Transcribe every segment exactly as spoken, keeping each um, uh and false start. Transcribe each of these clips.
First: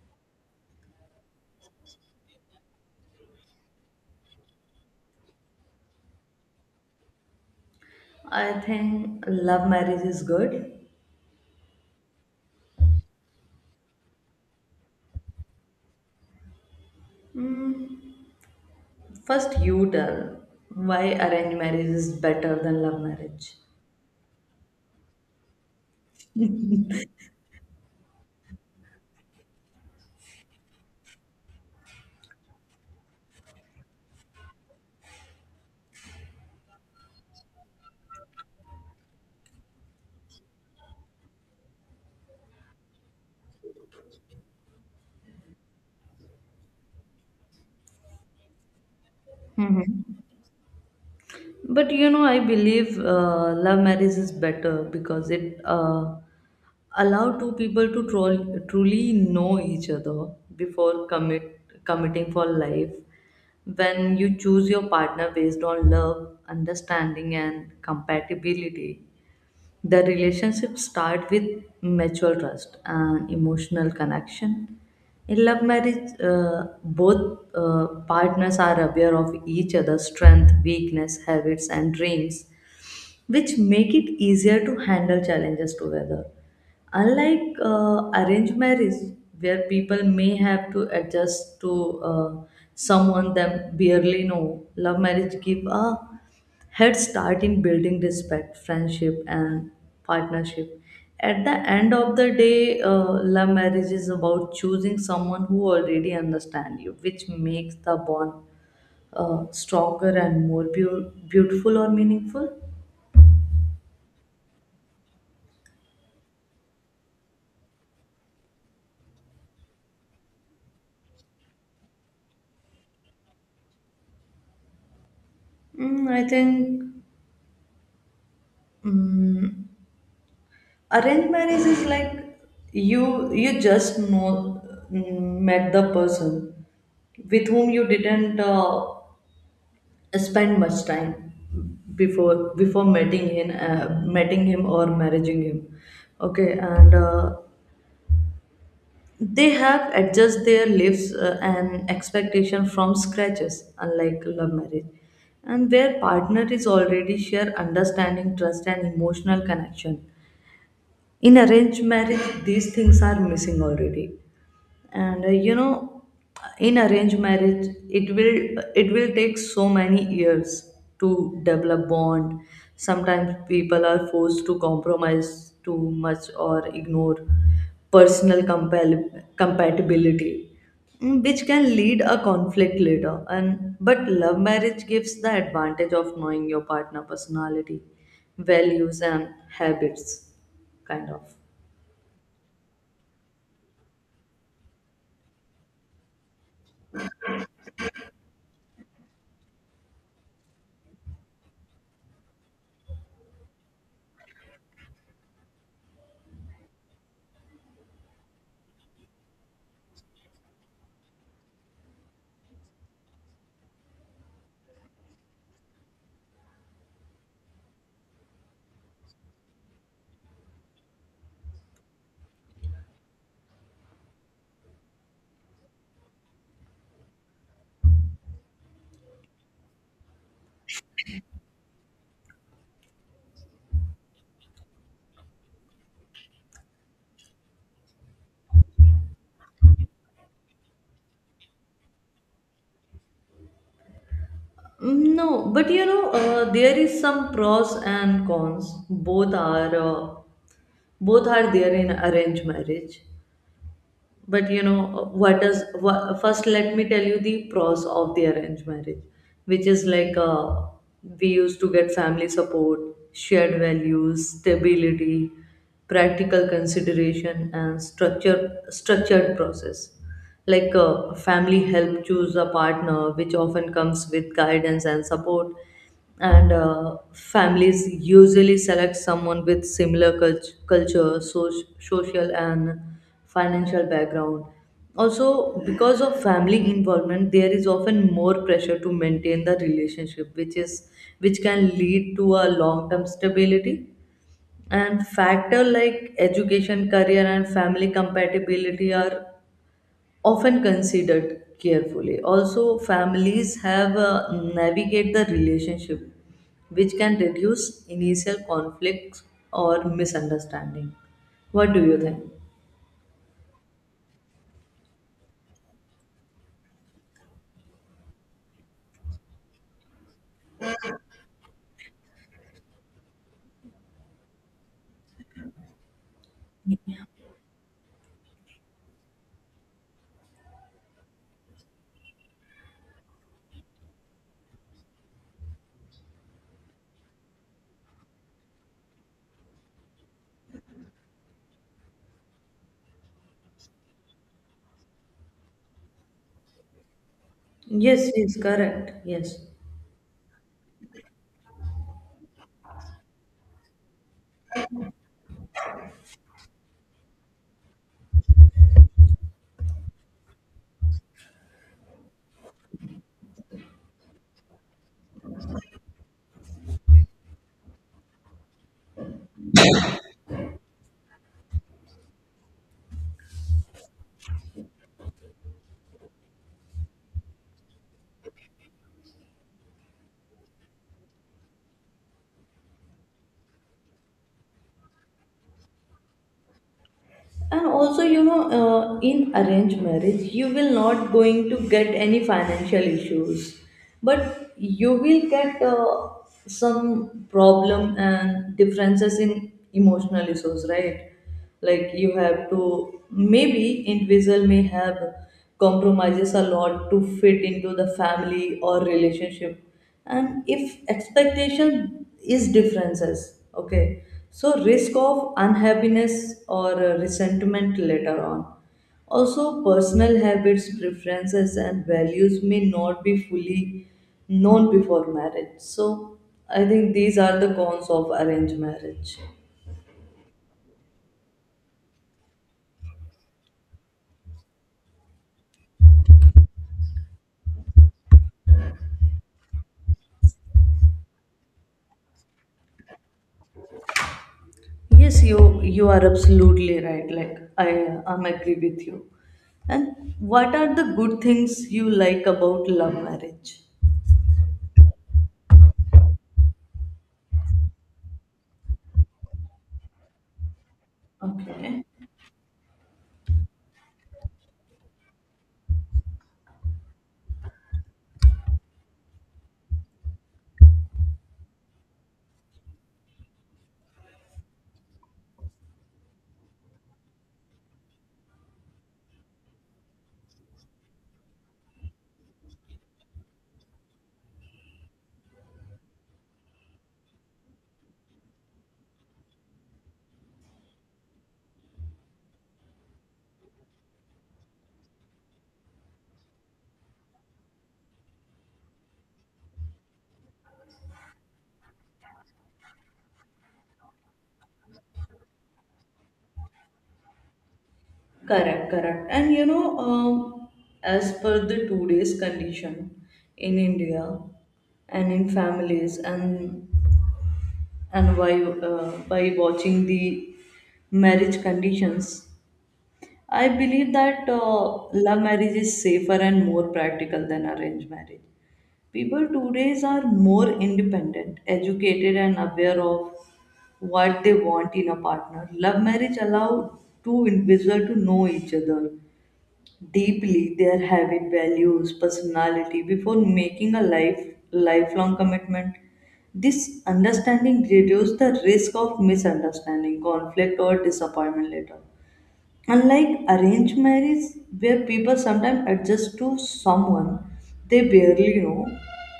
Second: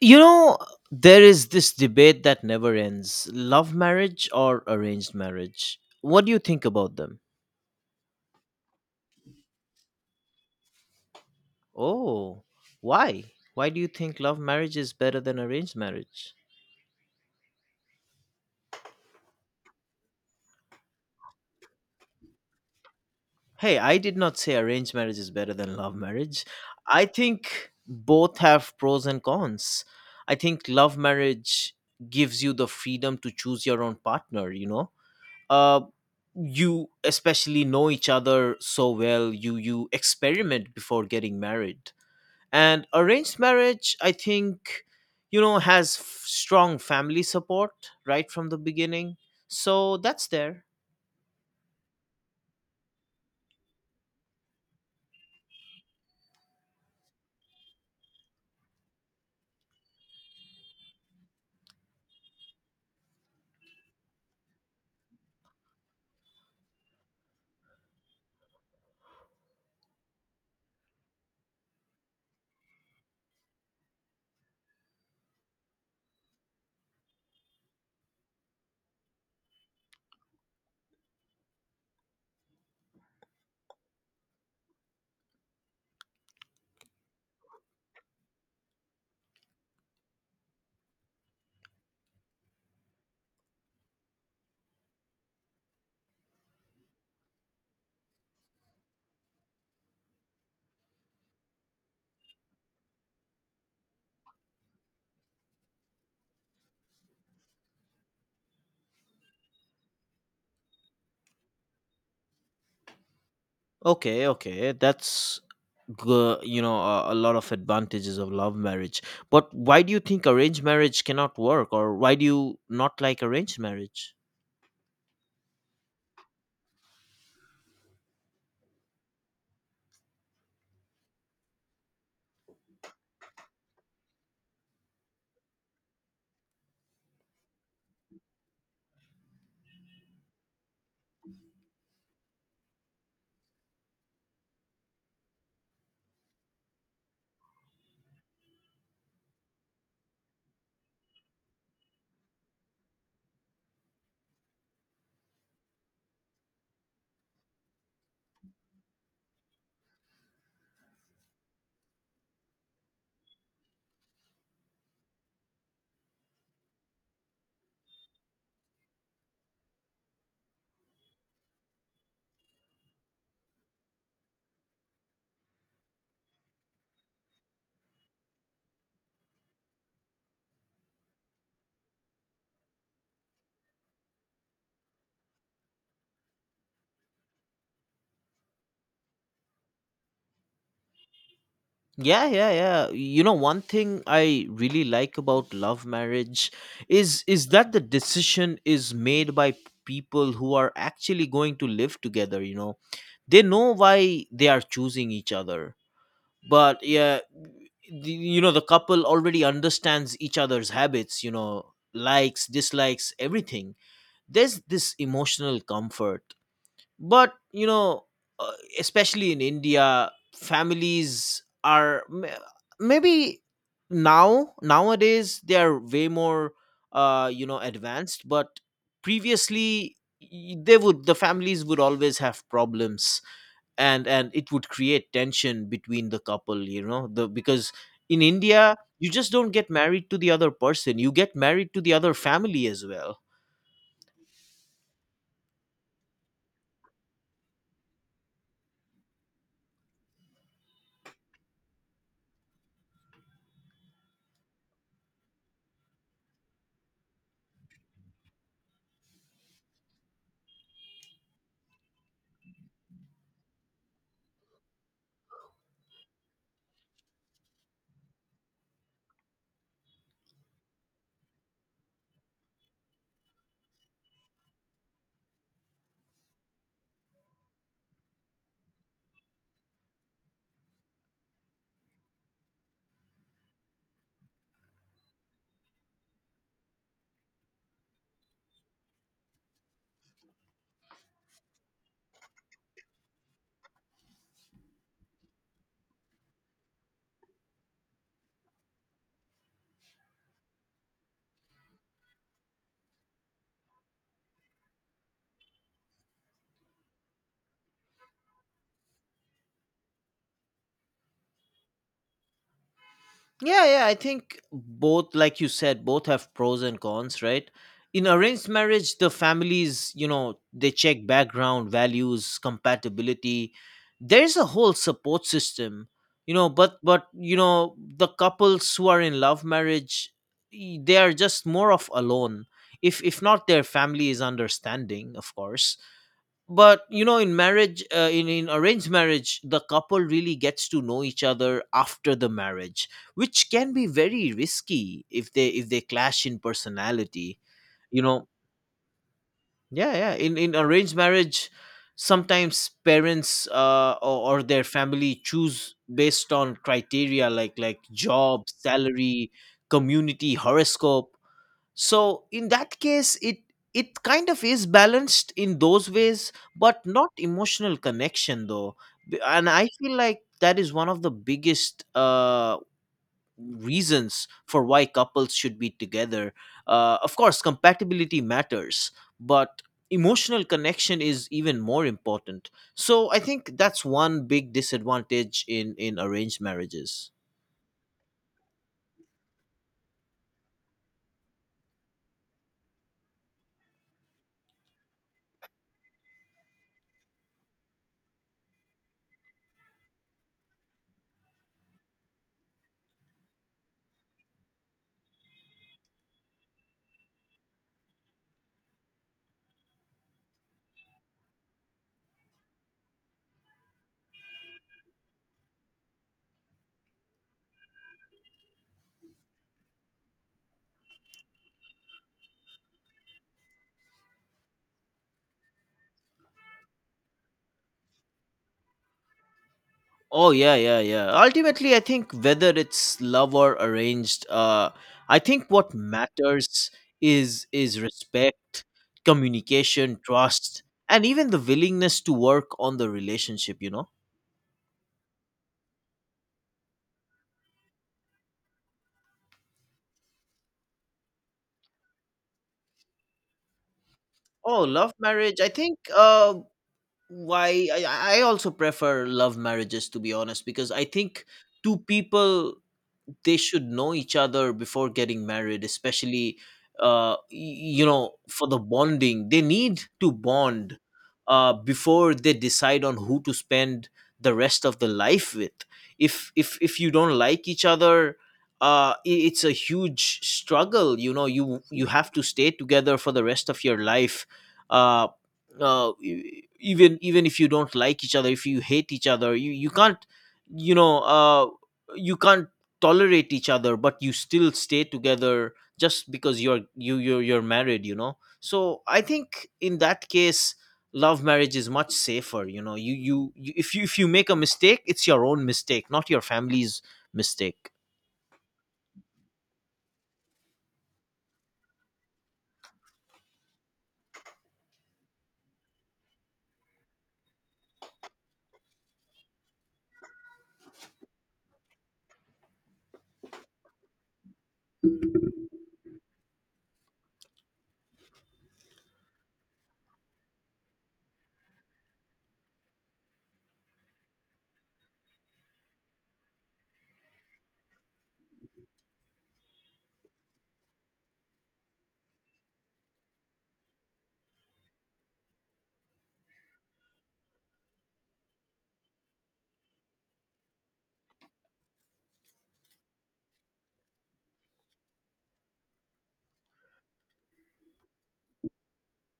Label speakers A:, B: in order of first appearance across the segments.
A: You know, there is this debate that never ends love marriage or arranged marriage. What do you think about them?
B: I think love marriage is good.
A: Oh, why? Why do you think love marriage is better than arranged marriage?
B: Mm, First, you tell why arranged marriage is better than love marriage.
A: Hey, I did not say arranged marriage is better than love marriage. I think both have pros and cons. I think love marriage gives you the freedom to choose your own partner, you know? uh, you especially know each other so well, you you experiment before getting married, and arranged marriage, I think, you know, has f- strong family support right from the beginning,
B: hmm
A: so that's there.
B: But you know, I believe uh, love marriage is better because it uh, allow two people to troll, truly know each other before commit committing for life. When you choose your partner based on love, understanding and compatibility, the relationship start with mutual trust and emotional connection. In love marriage uh, both uh, partners are aware of each other's strength, weakness, habits and dreams, which make it easier to handle challenges together. Unlike uh, arranged marriage, where people may have to adjust to uh, someone they barely know, love marriage give a head start in building respect, friendship, and partnership. At the end of the day, uh, love marriage is about choosing someone who already understands you, which makes the bond uh, stronger and more beau- beautiful or meaningful.
A: Okay, okay, that's good. You know, a, a lot of advantages of love marriage, but why do you think arranged marriage cannot work, or why do you not like arranged marriage?
B: Mm, I think mm, arranged marriage is like you you just know, mm, met the person with whom you didn't uh, spend much time before before meeting him uh, meeting him or marrying him. Okay, and uh, they have adjust their lives uh, and expectation from scratches, unlike love marriage, and where partner is already share understanding, trust and emotional connection. In arranged marriage these things are missing already, and uh, you know, in arranged marriage it will it will take so many years to develop bond. Sometimes people are forced to compromise too much or ignore personal compal- compatibility, mm, which can lead a conflict later. And but love marriage gives the advantage of knowing your partner personality, values and habits, kind of.
A: Yeah, yeah, yeah. You know, one thing I really like about love marriage is is that the decision is made by people who are actually going to live together, you know. They know why they are choosing each other. But yeah, the, you know, the couple already understands each other's habits, you know, likes, dislikes, everything. There's this emotional comfort, but you know, uh, especially in India, families are ma- maybe now nowadays they are way more, uh you know, advanced, but previously y- they would, the families would always have problems, and and it would create tension between the couple, you know, the because in India you just don't get married to the other person, you get married to the other family as well.
B: Mm, No, but you know, uh, there is some pros and cons. Both are uh, both are there in arranged marriage. But you know what does what, first let me tell you the pros of the arranged marriage, which is like uh, we used to get family support, shared values, stability, practical consideration and structure structured process. Like uh, family help choose a partner which often comes with guidance and support, and uh, families usually select someone with similar cult- culture, so- social and financial background. Also, because of family involvement there is often more pressure to maintain the relationship, which is which can lead to a long term stability. And factor like education, career and family compatibility are often considered carefully. Also, families have uh, navigate the relationship, which can reduce initial conflicts or misunderstanding. What do you think?
A: Yeah, yeah, I think both, like you said, both have pros and cons, right? In arranged marriage, the families, you know, they check background, values, compatibility. There's a whole support system, you know, but, but, you know, the couples who are in love marriage, y- they are just more of alone. If, if not their family is understanding, of course, but you know, in marriage, uh, in in arranged marriage, the couple really gets to know each other after the marriage, which can be very risky if they if they clash in personality. You
B: Yes,
A: know,
B: yes, correct. Yes.
A: yeah, yeah, in in arranged marriage sometimes parents, uh, or, or their family choose based on criteria like like job, salary, community, horoscope. So in that case it it kind of is balanced in those ways, but not emotional connection though. B- and I feel like that is one of the biggest uh reasons for why couples should be together. Uh, of course, compatibility matters, but emotional connection is even more important. So I think that's one big disadvantage in in arranged marriages.
B: And also you know uh, in arranged marriage you will not going to get any financial issues, but you will get uh, some problem and differences in emotional issues, right? Like you have to, maybe individual may have compromises a lot to fit into the family or relationship, and if expectation is differences, okay, so risk of unhappiness or uh, resentment later on. Also personal habits, preferences and values may not be fully known before marriage, so I think these are the cons of arranged marriage.
A: Oh yeah, yeah, yeah. Ultimately, I think whether it's love or arranged, uh, I think what matters is is respect, communication, trust, and even the willingness to work on the relationship. You know.
B: Yes, you you are absolutely right. Like I am agree with you. And what are the good things you like about love marriage?
A: Oh, love marriage. I think uh, why I, I also prefer love marriages, to be honest, because I think two
B: Okay.
A: people, they should know each other before getting married. Especially, uh y- you know, for the bonding, they need to bond uh before they decide on who to spend the rest of the life with. If if if you don't like each other, uh i- it's a huge struggle. You know, you you have to stay together for the rest of your life. Uh uh, e- even even if you don't like each other, if you hate each other, you you can't, you know, uh you can't tolerate each other, but you still stay together just because you're you you're, you're married, you know. So I think in that case, love marriage is much safer. You know, you, you you if you if you make a mistake, it's your own mistake, not your family's mistake.
B: Correct, correct. And you know, um, as per the today's condition in India and in families, and and by uh, by watching the marriage conditions, I believe that uh, love marriage is safer and more practical than arranged marriage. People today are more independent, educated, and aware of what they want in a partner. Love marriage allow two individuals to know each other deeply, their habit, values, personality before making a life lifelong commitment. This understanding reduces the risk of misunderstanding, conflict, or disappointment later. Unlike arranged marriage, where people sometimes adjust to someone they barely know,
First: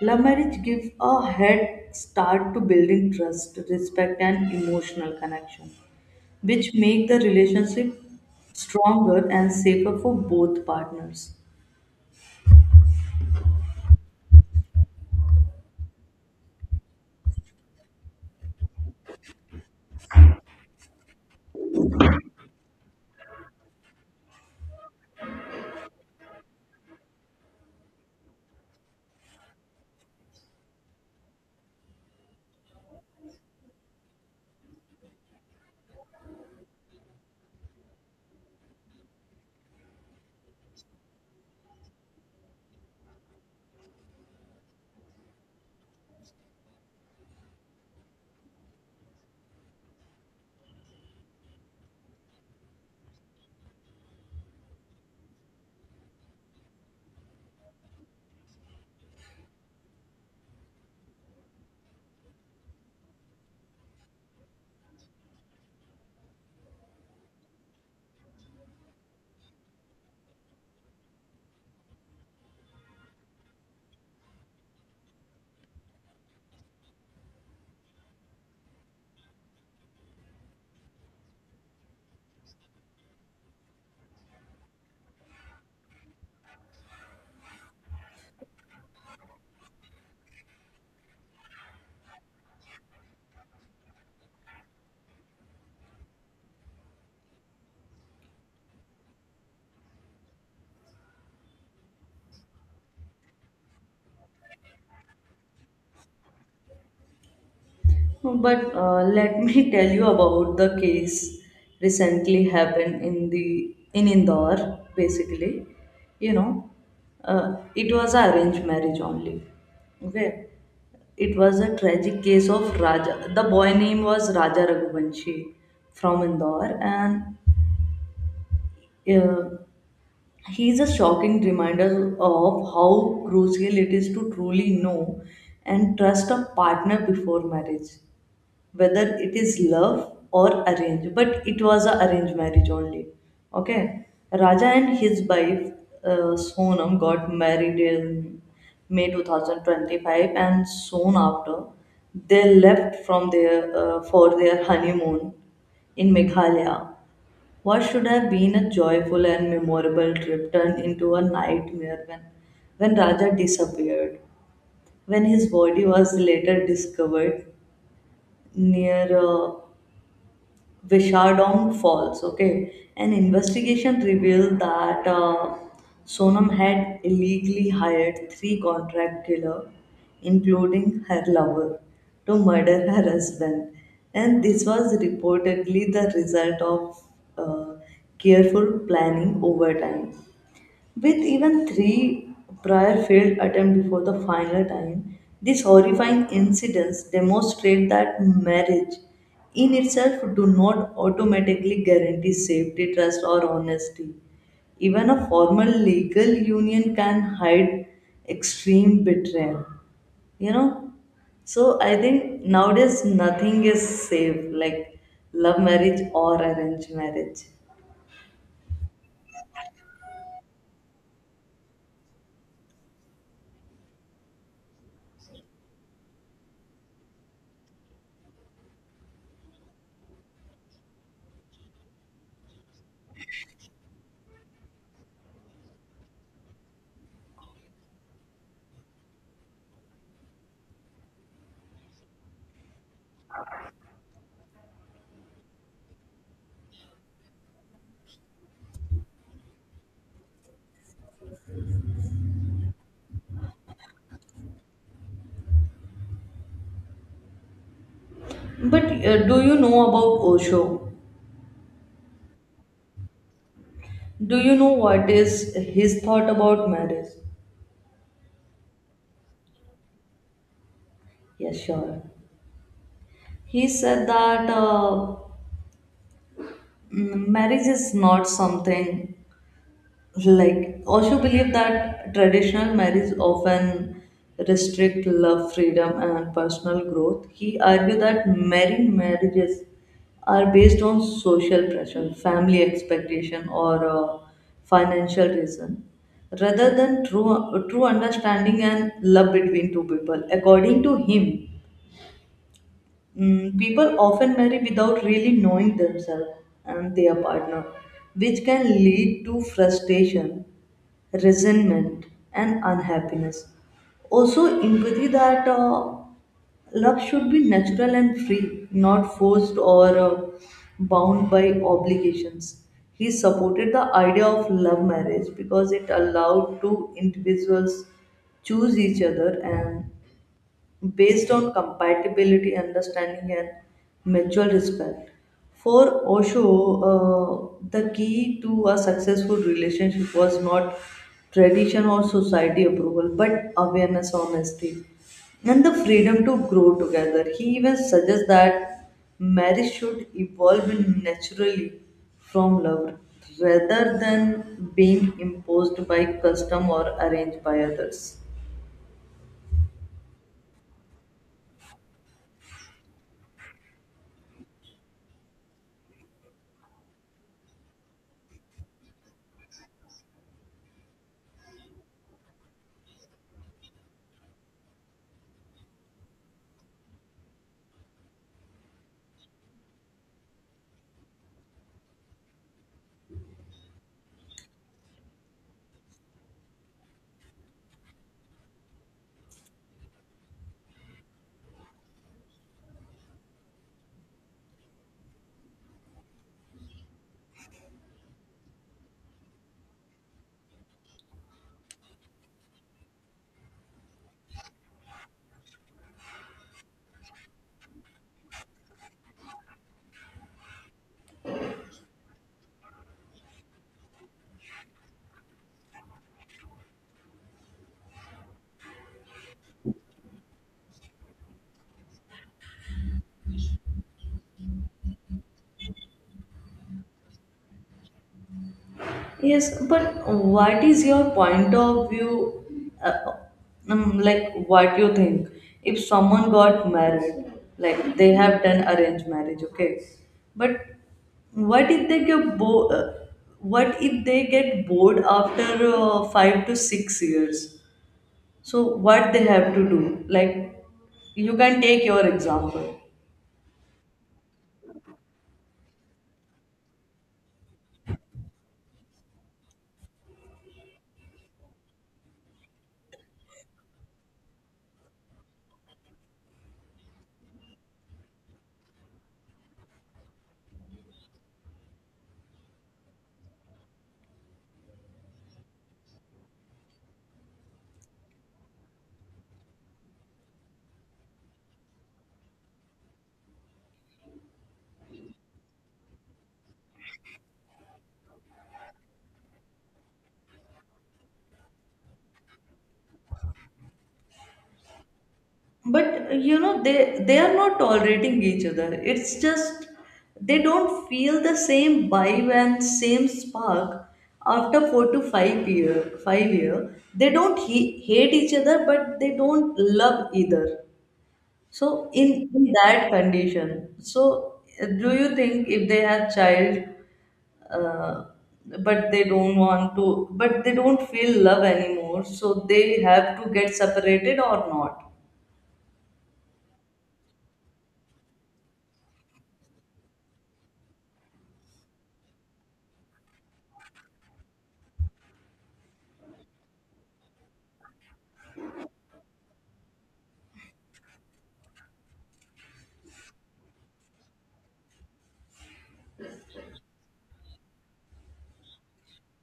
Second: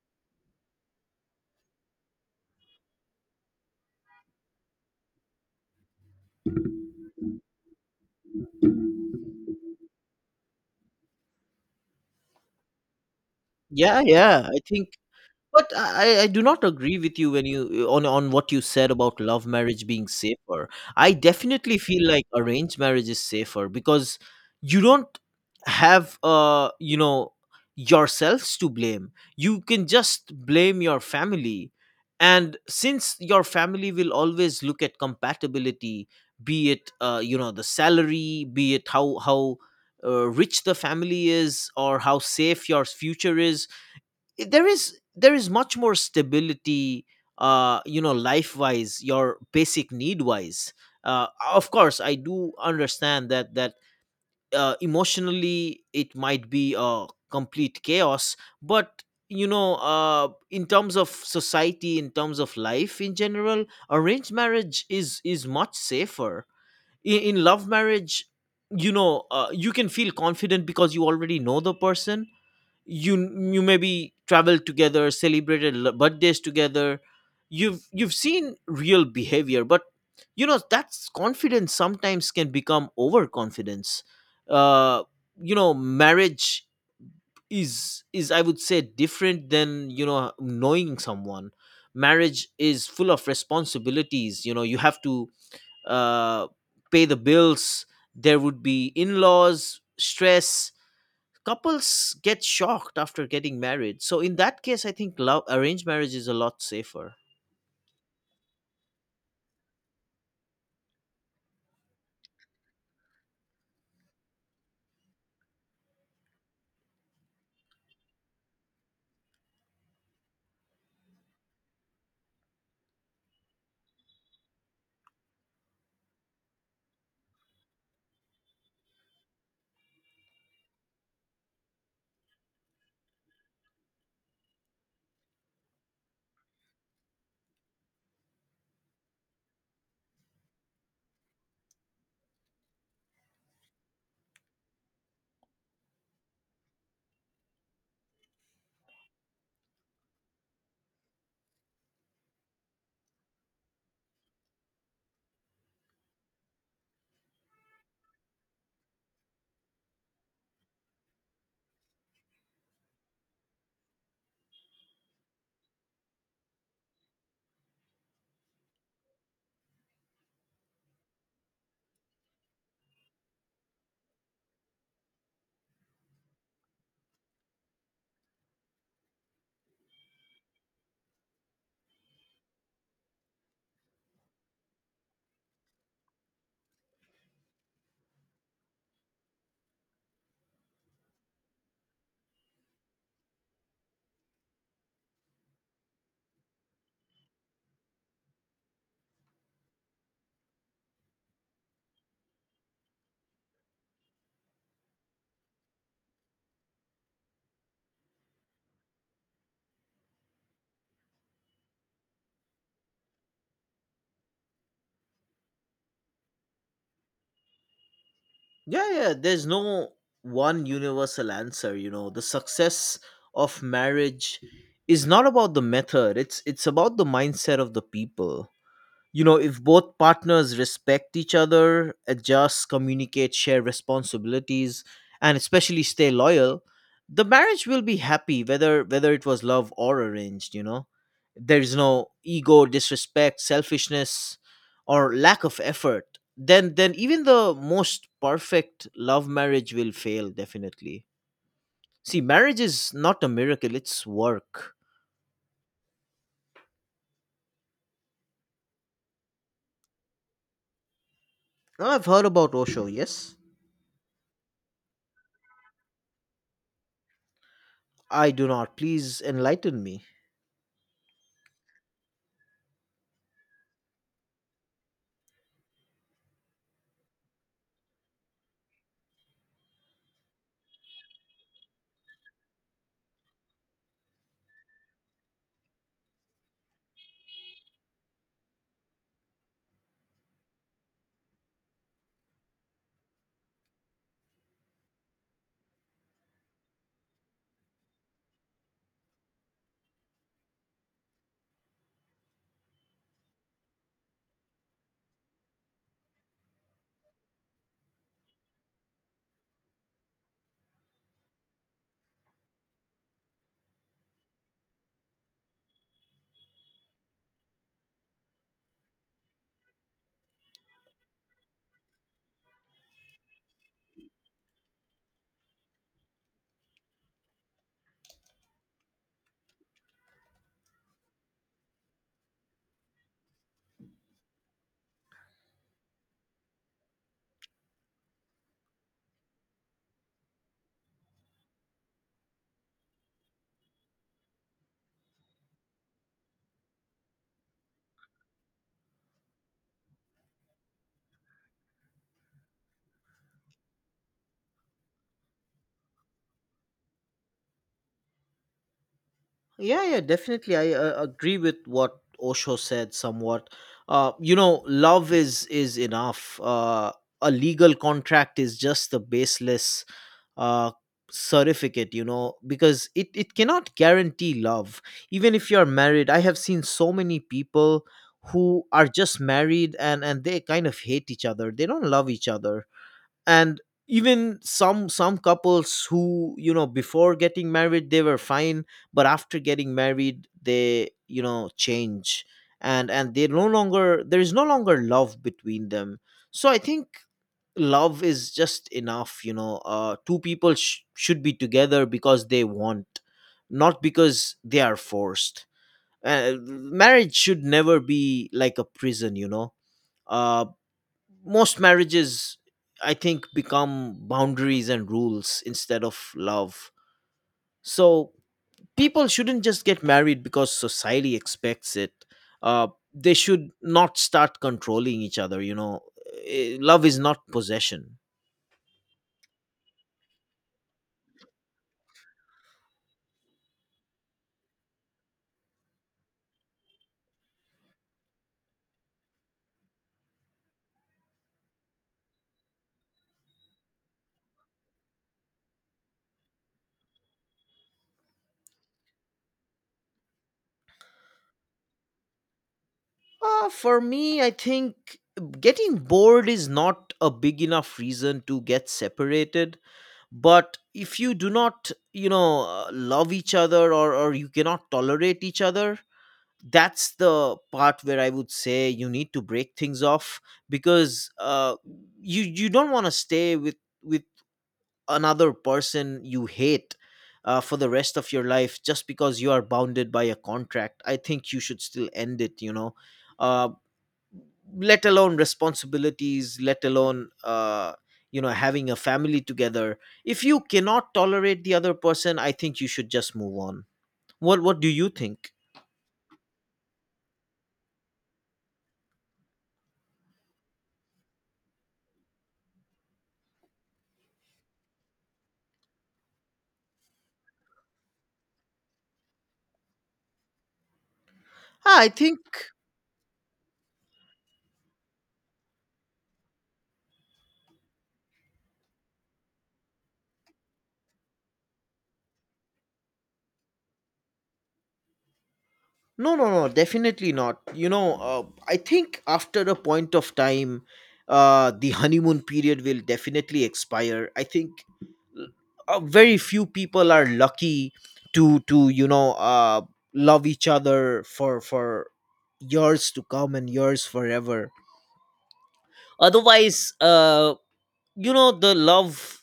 B: love marriage gives a head start to building trust, respect, and emotional connection which make the relationship stronger and safer for both partners.
A: Yeah, yeah, I think. But I, I do not agree with you when you on on what you said about love marriage being safer. I definitely feel like arranged marriage is safer because you don't have, uh you know, yourselves to blame. You can just blame your family. And since your family will always look at compatibility, be it, uh you know, the salary, be it how how uh, rich the family is, or how safe your future is, there is there is much more stability, uh you know, life wise, your basic need wise. uh of course, I do understand that that uh, emotionally it might be a complete chaos, but you know, uh in terms of society, in terms of life in general, arranged marriage is is much safer. in, in love marriage, you know, uh, you can feel confident because you already know the person. you you maybe traveled together, celebrated l- birthdays together. You've you've seen real behavior, but you know that's confidence sometimes can become overconfidence. uh you know, marriage is is I would say, different than, you know, knowing someone. Marriage is full of responsibilities. You know, you have to, uh pay the bills. There would be in-laws stress. Couples get shocked after getting married. So in that case, I think love arranged marriage is a lot safer.
B: But uh, let me tell you about the case recently happened in the in Indore. Basically, you know, uh, it was a arranged marriage only. Okay, it was a tragic case of Raja. The boy name was Raja Raghuvanshi from Indore, and uh, he is a shocking reminder of how crucial it is to truly know and trust a partner before marriage, whether it is love or arranged. But it was an arranged marriage only. Okay, Raja and his wife uh, Sonam got married in May two thousand twenty-five, and soon after they left from their uh, for their honeymoon in Meghalaya. What should have been a joyful and memorable trip turned into a nightmare when, when Raja disappeared. When his body was later discovered near a Vishardong Falls. Okay, an investigation revealed that uh, Sonam had illegally hired three contract killers, including her lover, to murder her husband, and this was reportedly the result of uh, careful planning over time. With even three prior failed attempts before the final time, these horrifying incidents demonstrate that marriage in itself do not automatically guarantee safety, trust, or honesty. Even a formal legal union can hide extreme betrayal. You know, so I think nowadays nothing is safe like love marriage or arranged marriage.
A: Yeah, yeah. There's no one universal answer. You know, the success of marriage is not about the method. It's it's about the mindset of the people. You know, if both partners respect each other, adjust, communicate, share responsibilities, and especially stay loyal, the marriage will be happy, whether whether it was love or arranged. You know, there is no ego, disrespect, selfishness, or lack of effort, then then even the most perfect love marriage will fail. Definitely, see, marriage is not a miracle, it's work.
B: But uh, do you know about Osho?
A: Now, I've heard about Osho, yes.
B: Do you know what is his thought about marriage?
A: I do not, please enlighten me.
B: Yeah, sure. He said that uh, mm, marriage is not something, like also believe that traditional marriage often restrict love, freedom and personal growth. He argued that many marriages are based on social pressure, family expectation or uh, financial reason rather than true true understanding and love between two people. According to him, Mm, people often marry without really knowing themselves and their partner, which can lead to frustration, resentment, and unhappiness. Also, empathy that uh, love should be natural and free, not forced or uh, bound by obligations. He supported the idea of love marriage because it allowed two individuals choose each other and based on compatibility, understanding, and mutual respect. For Osho, uh, the key to a successful relationship was not tradition or society approval, but awareness, honesty, and the freedom to grow together. He even suggests that marriage should evolve naturally from love rather than being imposed by custom or arranged by others.
A: Yeah, yeah, definitely. I uh, agree with what Osho said somewhat. Uh, you know, love is is enough. Uh, a legal contract is just the baseless, uh, certificate, you know, because it, it cannot guarantee love. Even if you're married, I have seen so many people who are just married, and, and they kind of hate each other. They don't love each other. And even some some couples who, you know, before getting married they were fine, but after getting married they, you know, change, and and they no longer there is no longer love between them. So I think love is just enough. You know, uh two people sh- should be together because they want, not because they are forced. Uh, marriage should never be like a prison. You know, uh most marriages, I think, become boundaries and rules instead of love. So people shouldn't just get married because society expects it. Uh, they should not start controlling each other. You know, eh, love is not possession.
B: Yes, but what is your point of view? Uh, um, like, what you think? If someone got married, like they have done arranged marriage, okay? But what if they get bo- uh, what if they get bored after uh, five to six years? So what they have to do? Like, you can take your example.
A: Uh, for me, I think getting bored is not a big enough reason to get separated. But if you do not, you know, uh, love each other, or, or you cannot tolerate each other, that's the part where I would say you need to break things off because, uh, you you don't want to stay with with another person you hate uh, for the rest of your life just because you are bounded by a contract. I think you should still end it. You know, uh, let alone responsibilities, let alone, uh, you know, having a family together, if you cannot tolerate the other person, I think you should just move on. What what do you think?
B: But you know they they are not tolerating each other, it's just they don't feel the same vibe and same spark after four to five year, five year, they don't he- hate each other but they don't love either.
A: Ah, I
B: So in, in
A: think.
B: that condition, so uh, do you think if they have child, uh, but they don't want to, but they don't feel love anymore so they have to get separated or not?
A: No, no, no, definitely not. You know, uh, I think after a point of time, uh, the honeymoon period will definitely expire. I think, l- uh, very few people are lucky to to you know, uh, love each other for for years to come and years forever. Otherwise, uh, you know, the love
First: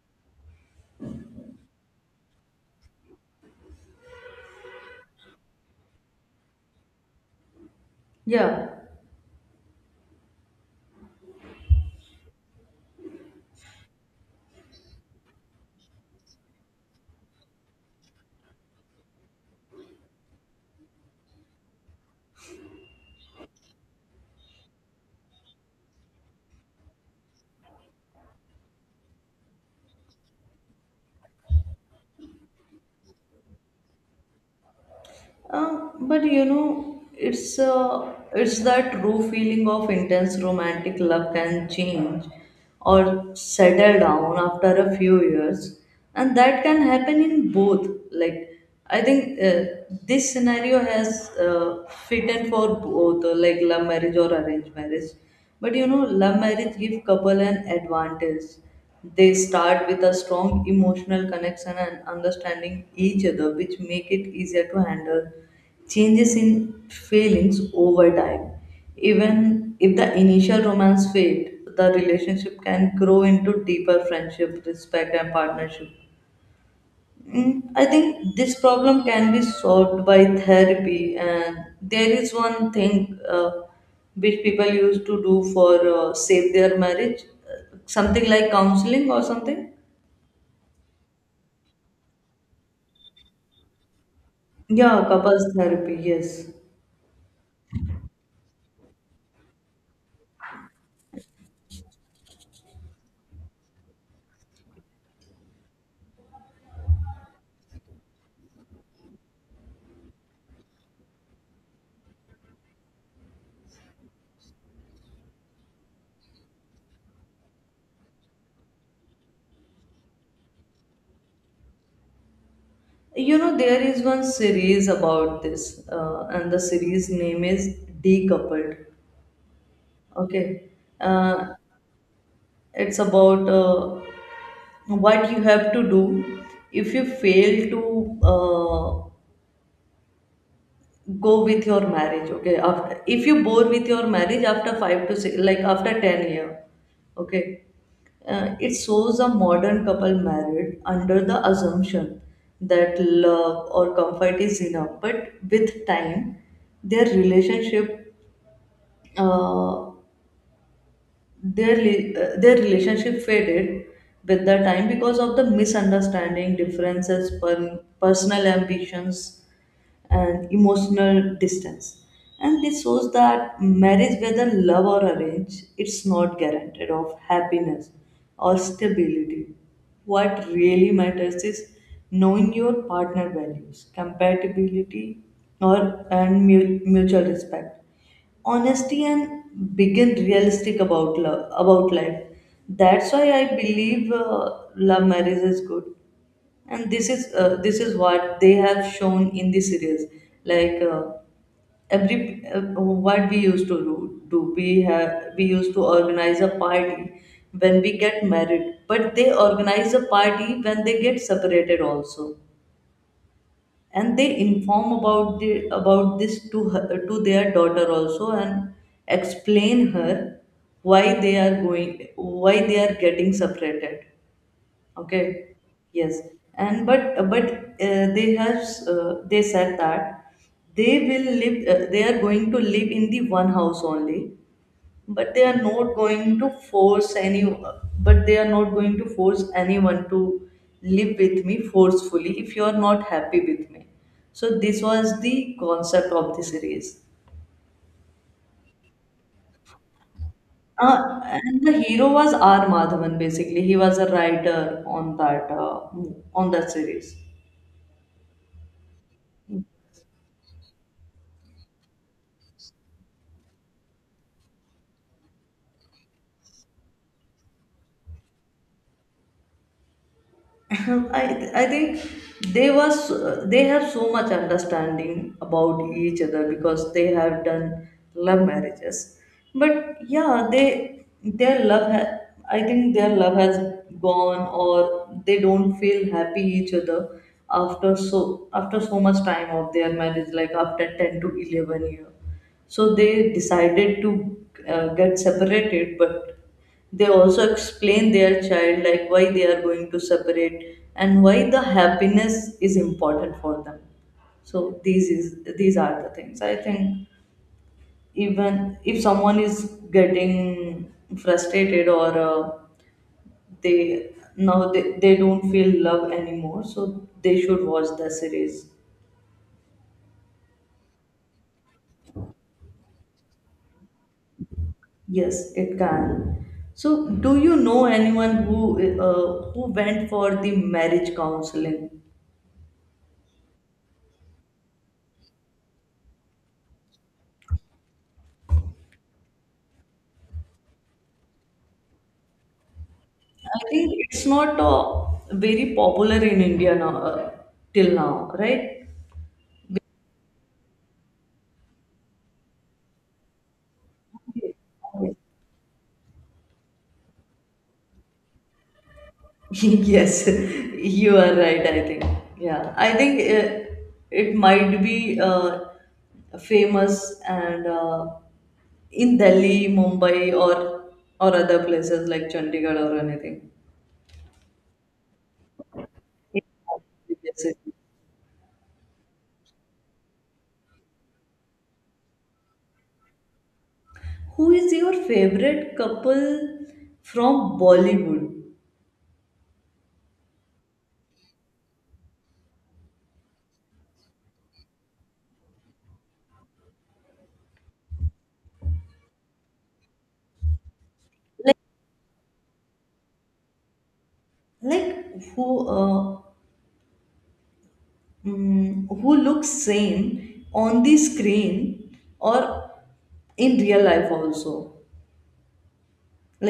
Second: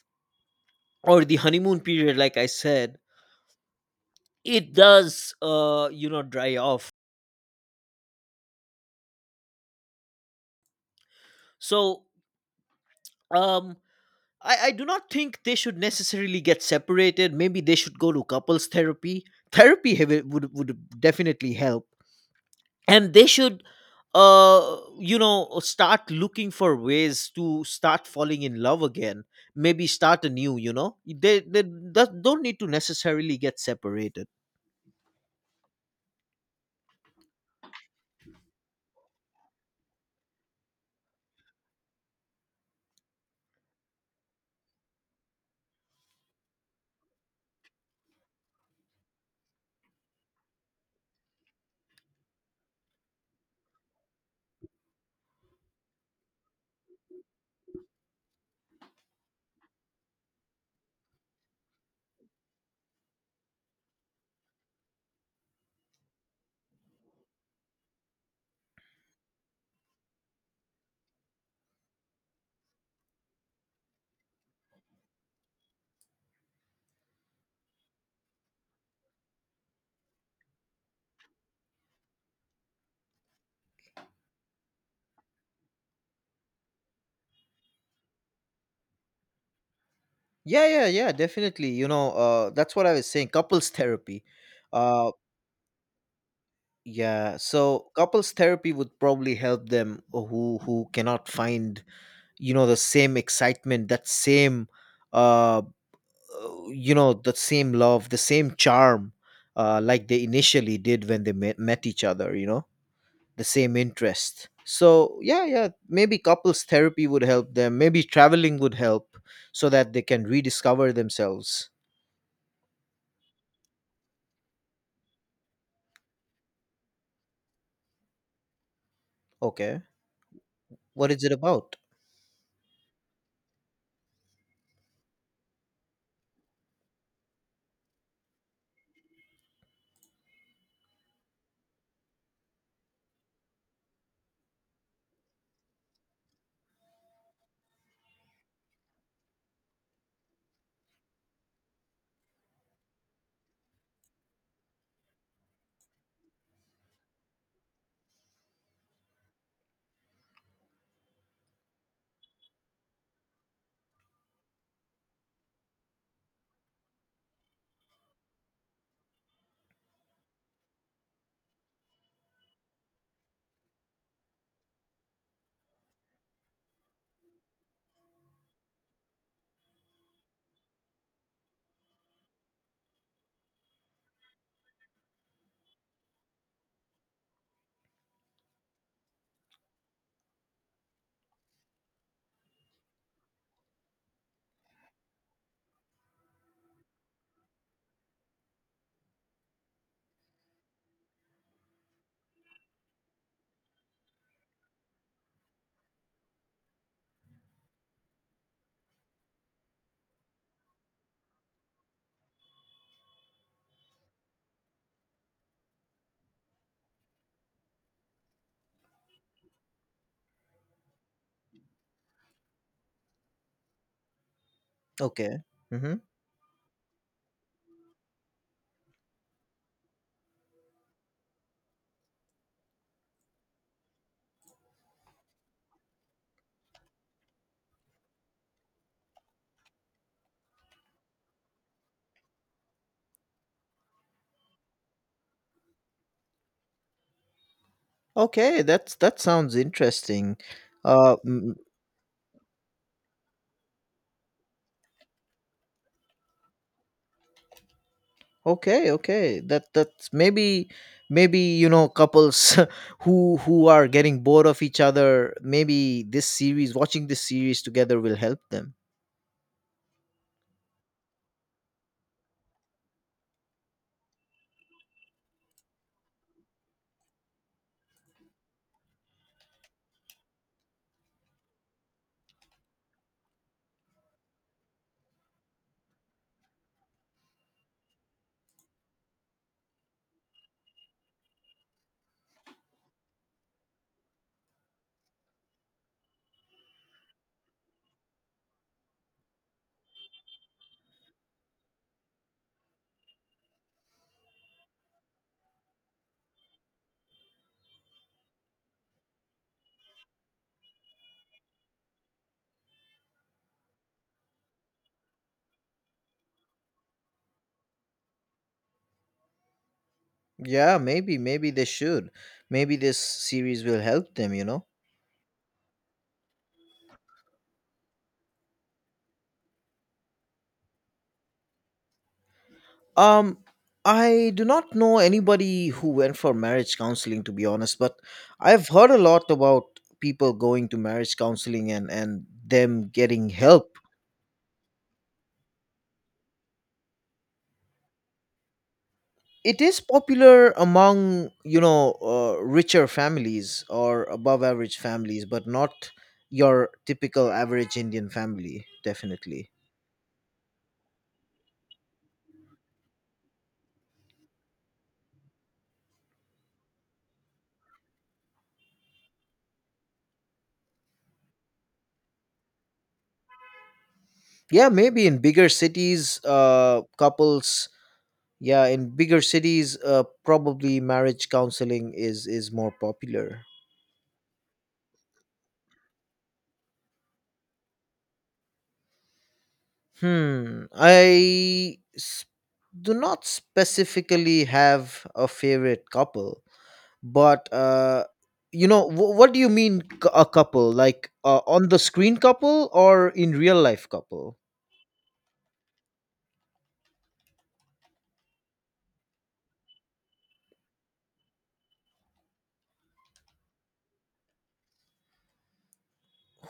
A: or the honeymoon period, like I said, it does, uh, you know, dry off.
B: Yeah.
A: So, um I, I do not think they should necessarily get separated. Maybe they should go to couples therapy. Therapy have- would would definitely help, and they should, uh, you know, start looking for ways to start falling in love again. Maybe start anew. You know, they they that don't need to necessarily get separated.
B: Uh, but you know, it's uh, it's that true feeling of intense romantic love can change or settle down after a few years, and that can happen in both. Like I think uh, this scenario has uh, fit in for both, uh, like love marriage or arranged marriage. But you know, love marriage give couple an advantage, they start with a strong emotional connection and understanding each other, which make it easier to handle changes in feelings over time. Even if the initial romance fades, the relationship can grow into deeper friendship, respect, and partnership. Mm, I think this problem can be solved by therapy, and there is one thing uh, which people used to do for uh, save their marriage, uh, something like counseling or something.
A: Yeah, yeah, yeah, definitely. You know, uh, that's what I was saying. Couples therapy.
B: Yeah,
A: Uh,
B: couples therapy, yes.
A: Yeah, so couples therapy would probably help them who who cannot find, you know, the same excitement, that same, uh uh, you know, the same love, the same charm, uh like they initially did when they met, met each other, you know, the same interest. So, yeah, yeah, maybe couples therapy would help them. Maybe traveling would help so that they can rediscover themselves.
B: You know, there is one series about this, uh, and the series name is Decoupled.
A: Okay.
B: Okay.
A: What is it
B: Uh,
A: about?
B: it's about uh, what you have to do if you fail to uh, go with your marriage, okay, after, if you bore with your marriage after five to six, like after ten year, okay. Uh, it shows a modern couple married under the assumption that love or comfort is enough, but with time their relationship uh, their li- uh, their relationship faded with the time because of the misunderstanding, differences, per- personal ambitions and emotional distance. And this shows that marriage, whether love or arrange, it's not guaranteed of happiness or stability. What really matters is knowing your partner values, compatibility, or and mu- mutual respect, honesty, and begin realistic about love, about life. That's why I believe uh, love marriage is good. And this is uh, this is what they have shown in the series. Like uh, every uh, What we used to do, do we have we used to organize a party when we get married, but they organize a party when they get separated also. And they inform about the about this to her, to their daughter also, and explain her why they are going, why they are getting separated.
A: Okay.
B: Okay,
A: Mhm.
B: yes, and but but uh, they have, uh, they said that they will live. Uh, they are going to live in the one house only, but they are not going to force any. But they are not going to force anyone to live with me forcefully if you are not happy with me. So this was the concept of the series.
A: Okay, that's that sounds interesting. Uh,
B: Uh,
A: mm,
B: and the hero was R. Madhavan. Basically, he was a writer on that uh, on that series.
A: okay, okay. That that's maybe, maybe you know, couples who who are getting bored of each other. Maybe this series, watching this series together, will help them.
B: I, I think they was they have so much understanding about each other because they have done love marriages, but yeah, they their love ha- I think their love has gone, or they don't feel happy each other after so after so much time of their marriage, like after ten to eleven year, so they decided to uh, get separated. But they also explain their child like why they are going to separate and why the happiness is important for them. So these is these are the things. I think even if someone is getting frustrated or uh, they now they, they don't feel love anymore, so they should watch the series.
A: Yeah, maybe maybe they should. Maybe this series will help them. You know.
B: Yes, it can. So, do you know anyone who uh, who went for the marriage counseling?
A: Um, I do not know anybody who went for marriage counseling, to be honest, but I've heard a lot about people going to marriage counseling, and, and them getting
B: I
A: help.
B: think it's not uh, very popular in India now, uh, till now, right?
A: It is popular among, you know, uh, richer families or above average
B: Okay.
A: families, but not your typical average Indian family, definitely.
B: Yes, you are right, I think. Yeah, I think it, it might be uh, famous and uh, in Delhi, Mumbai, or or other places like Chandigarh or anything.
A: Yeah, maybe in bigger cities,
B: Yes,
A: uh,
B: yes, yes.
A: couples. Yeah, in bigger cities, uh, probably marriage counseling is is more popular.
B: Who is your favorite couple from Bollywood?
A: Hmm. I s- do not specifically have a favorite couple, but uh, you know, wh- what do you mean, c- a couple? Like, uh, on the screen couple or in real life couple?
B: Like who uh, mm, who looks same on the screen or in real life also?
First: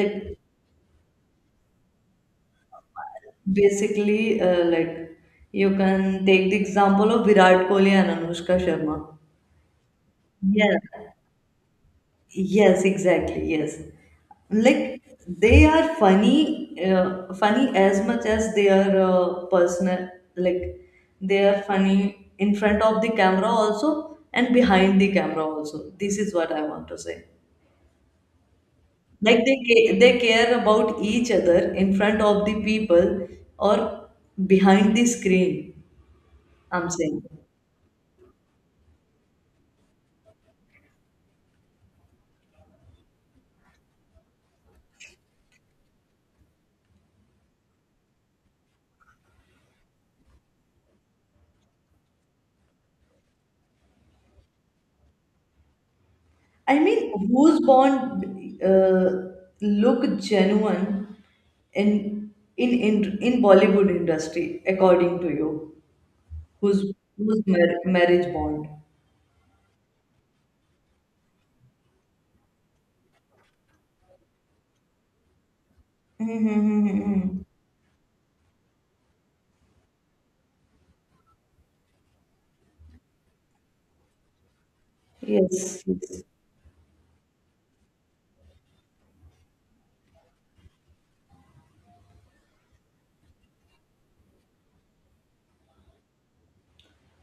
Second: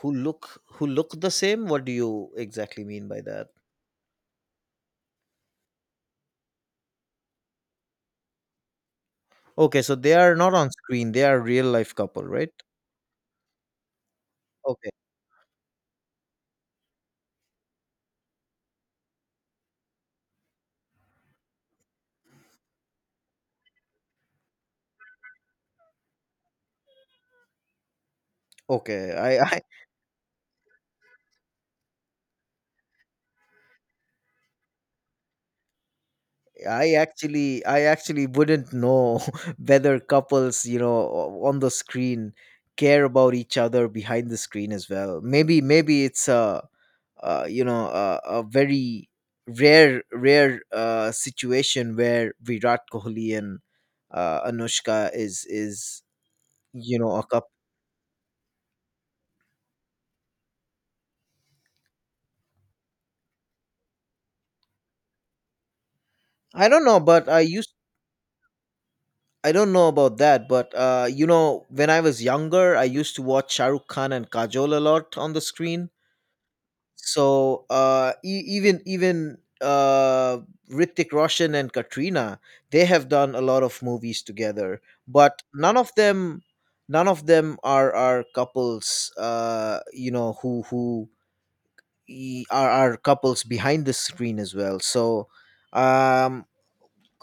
A: Who look who look the same? What do you exactly mean by that?
B: basically, uh, like you can take the example of Virat Kohli and Anushka Sharma.
A: Okay, so they are not on
B: Yeah,
A: screen; they are real life couple, right?
B: yes, exactly. Yes.
A: Okay,
B: Like they are funny, uh, funny as much as they are uh, personal. Like they are funny in front of the camera also and behind the camera also. This is what I want to say.
A: okay.
B: Like they
A: I
B: ca- they care about each other in front of the people or behind the screen. I'm
A: I
B: saying.
A: actually I actually wouldn't know whether couples, you know, o- on the screen care about each other behind the screen as well. Maybe, maybe it's a, uh you know, a, a very rare rare uh, situation where Virat Kohli and, uh, Anushka is is
B: I
A: you know, a
B: mean,
A: couple.
B: whose bond uh, look genuine in in in in Bollywood industry, according to you?
A: I
B: Whose
A: don't know, but I
B: whose
A: used.
B: mar- Marriage bond?
A: I don't know about that, but, uh, you know, when I was younger, I used to watch Shahrukh Khan and Kajol a lot on the screen.
B: Mm-hmm.
A: So, uh, e- even even uh, Ritik Roshan and Katrina, they have done a lot of movies together, but none
B: Yes.
A: of
B: Yes.
A: them, none of them are are couples. Uh, you know, who who e- are are couples behind the screen as well. So, um,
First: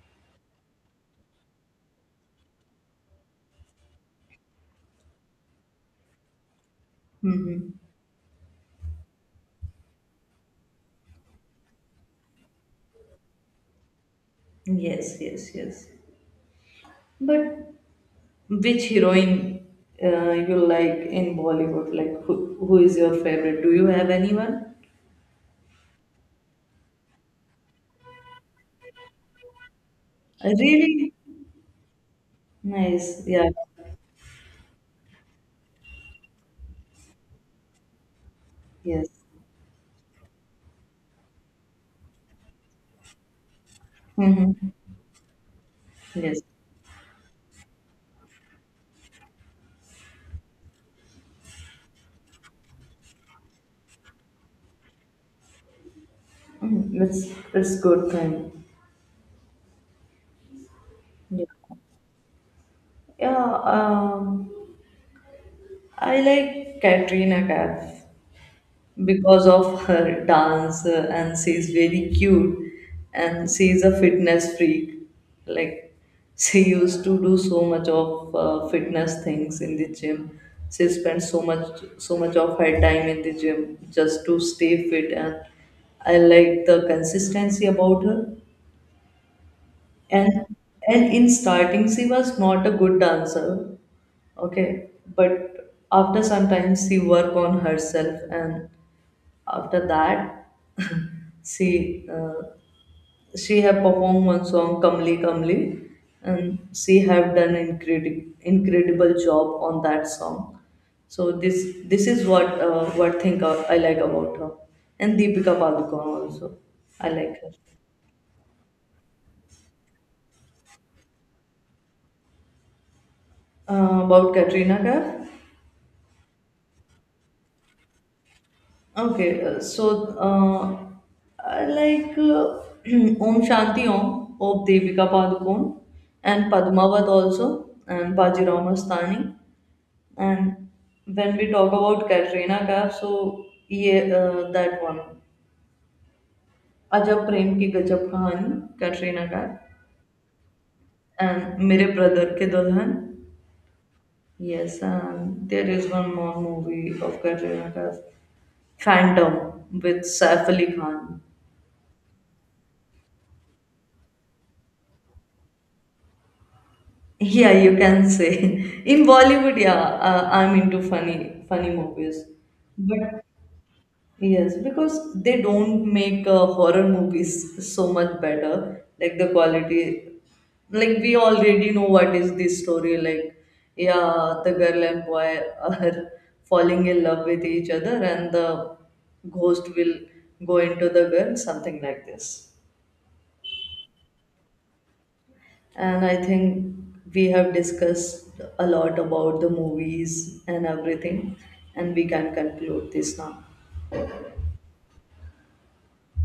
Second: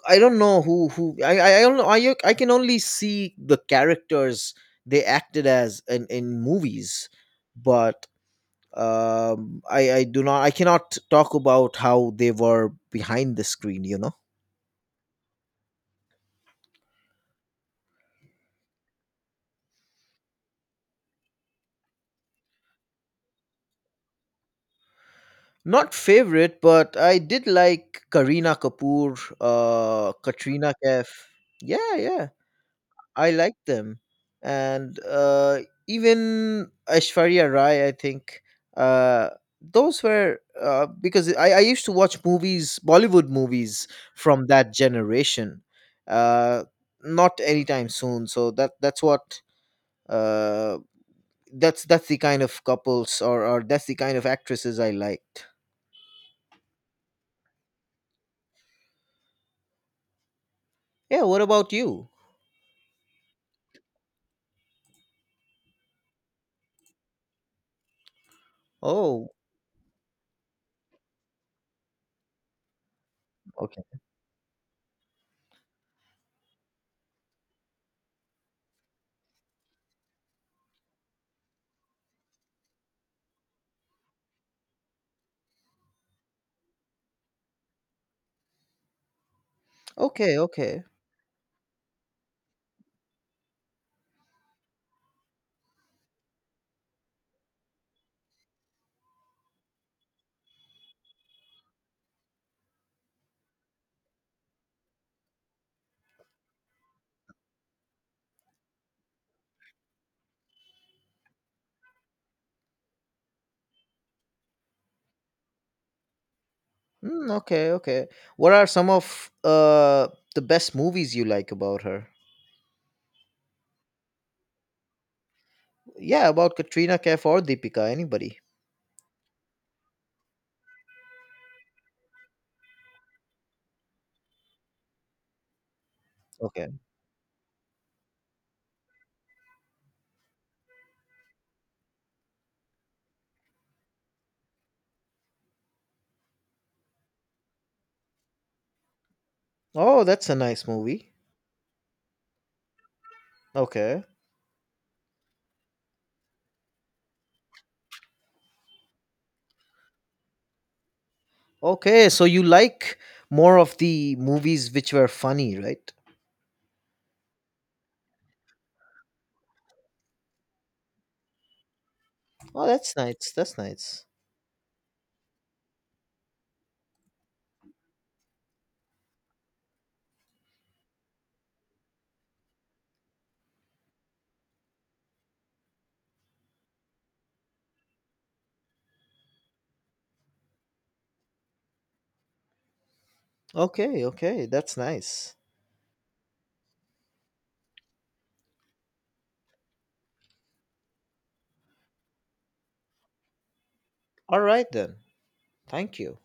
A: I don't know who who I I I don't know. I I can only see the characters they acted as in in movies,
B: Mm-hmm.
A: but um, I I do not, I cannot talk about how they were behind the screen, you know.
B: Yes. Yes. Yes. But which heroine uh, you like in Bollywood? Like who who is your favorite? Do you have anyone?
A: Not favorite, but I did like Karina Kapoor, uh
B: Uh,
A: Katrina Kaif.
B: Really
A: Yeah, yeah,
B: nice.
A: I
B: Yeah.
A: like them. And uh even Aishwarya Rai, I think,
B: Yes.
A: uh those were, uh, because I, I used to watch movies, Bollywood movies, from
B: Mm-hmm.
A: that generation.
B: Yes.
A: uh Not anytime soon, so that that's what, uh that's that's the kind of couples, or or that's the kind of actresses I liked.
B: Mm, That's that's good then.
A: Yeah, what
B: Yeah.
A: about you?
B: Yeah, um, I like Katrina Kaif
A: Oh,
B: because of her dance, uh, and she's very cute, and
A: okay.
B: she's a fitness freak. Like she used to do so much of uh, fitness things in the gym. She spent so much so much of her time in the gym just to stay fit, and I like the consistency about her.
A: Okay,
B: And
A: okay.
B: and in starting she was not a good dancer, okay, but after some time she work on herself, and after that she uh, she have performed one song, Kamli Kamli, and she have done incredible incredible job on that song. So this this is what uh, what thing I, I like about her. And Deepika Padukone also, I
A: Mm,
B: like her.
A: okay, okay. What are some of uh the best movies you like about her?
B: Uh, about Katrina Kaif?
A: Yeah, about Katrina Kaif or Deepika, anybody.
B: Okay, uh, so uh, I like uh, Om Shanti Om of Devika Padukone, and
A: Okay.
B: Padmavat also, and Baji Mastani. And when we talk about Katrina Kaif, so yeah, uh, that one. Ajab Prem Ki Gajab Kahani, Katrina Kaif,
A: Oh, that's a nice movie.
B: and Mere Brother Ke Dulhan.
A: Okay.
B: Yes, and there is one more movie of Katrina Kaif, Phantom, with Saif Ali Khan.
A: Okay, so you like more of the movies which were funny, right?
B: Yeah, you can say. In Bollywood, yeah, uh, I'm into funny funny movies.
A: Oh, that's
B: But
A: nice. That's nice.
B: yes, because they don't make uh, horror movies so much better. Like the quality, like we already know what is this story. Like, yeah, the girl and boy are falling in love with each other, and the ghost will go into the girl, something like this.
A: Okay, okay. That's nice.
B: And I think we have discussed a lot about the movies and everything, and we can conclude this now.
A: All right then. Thank you.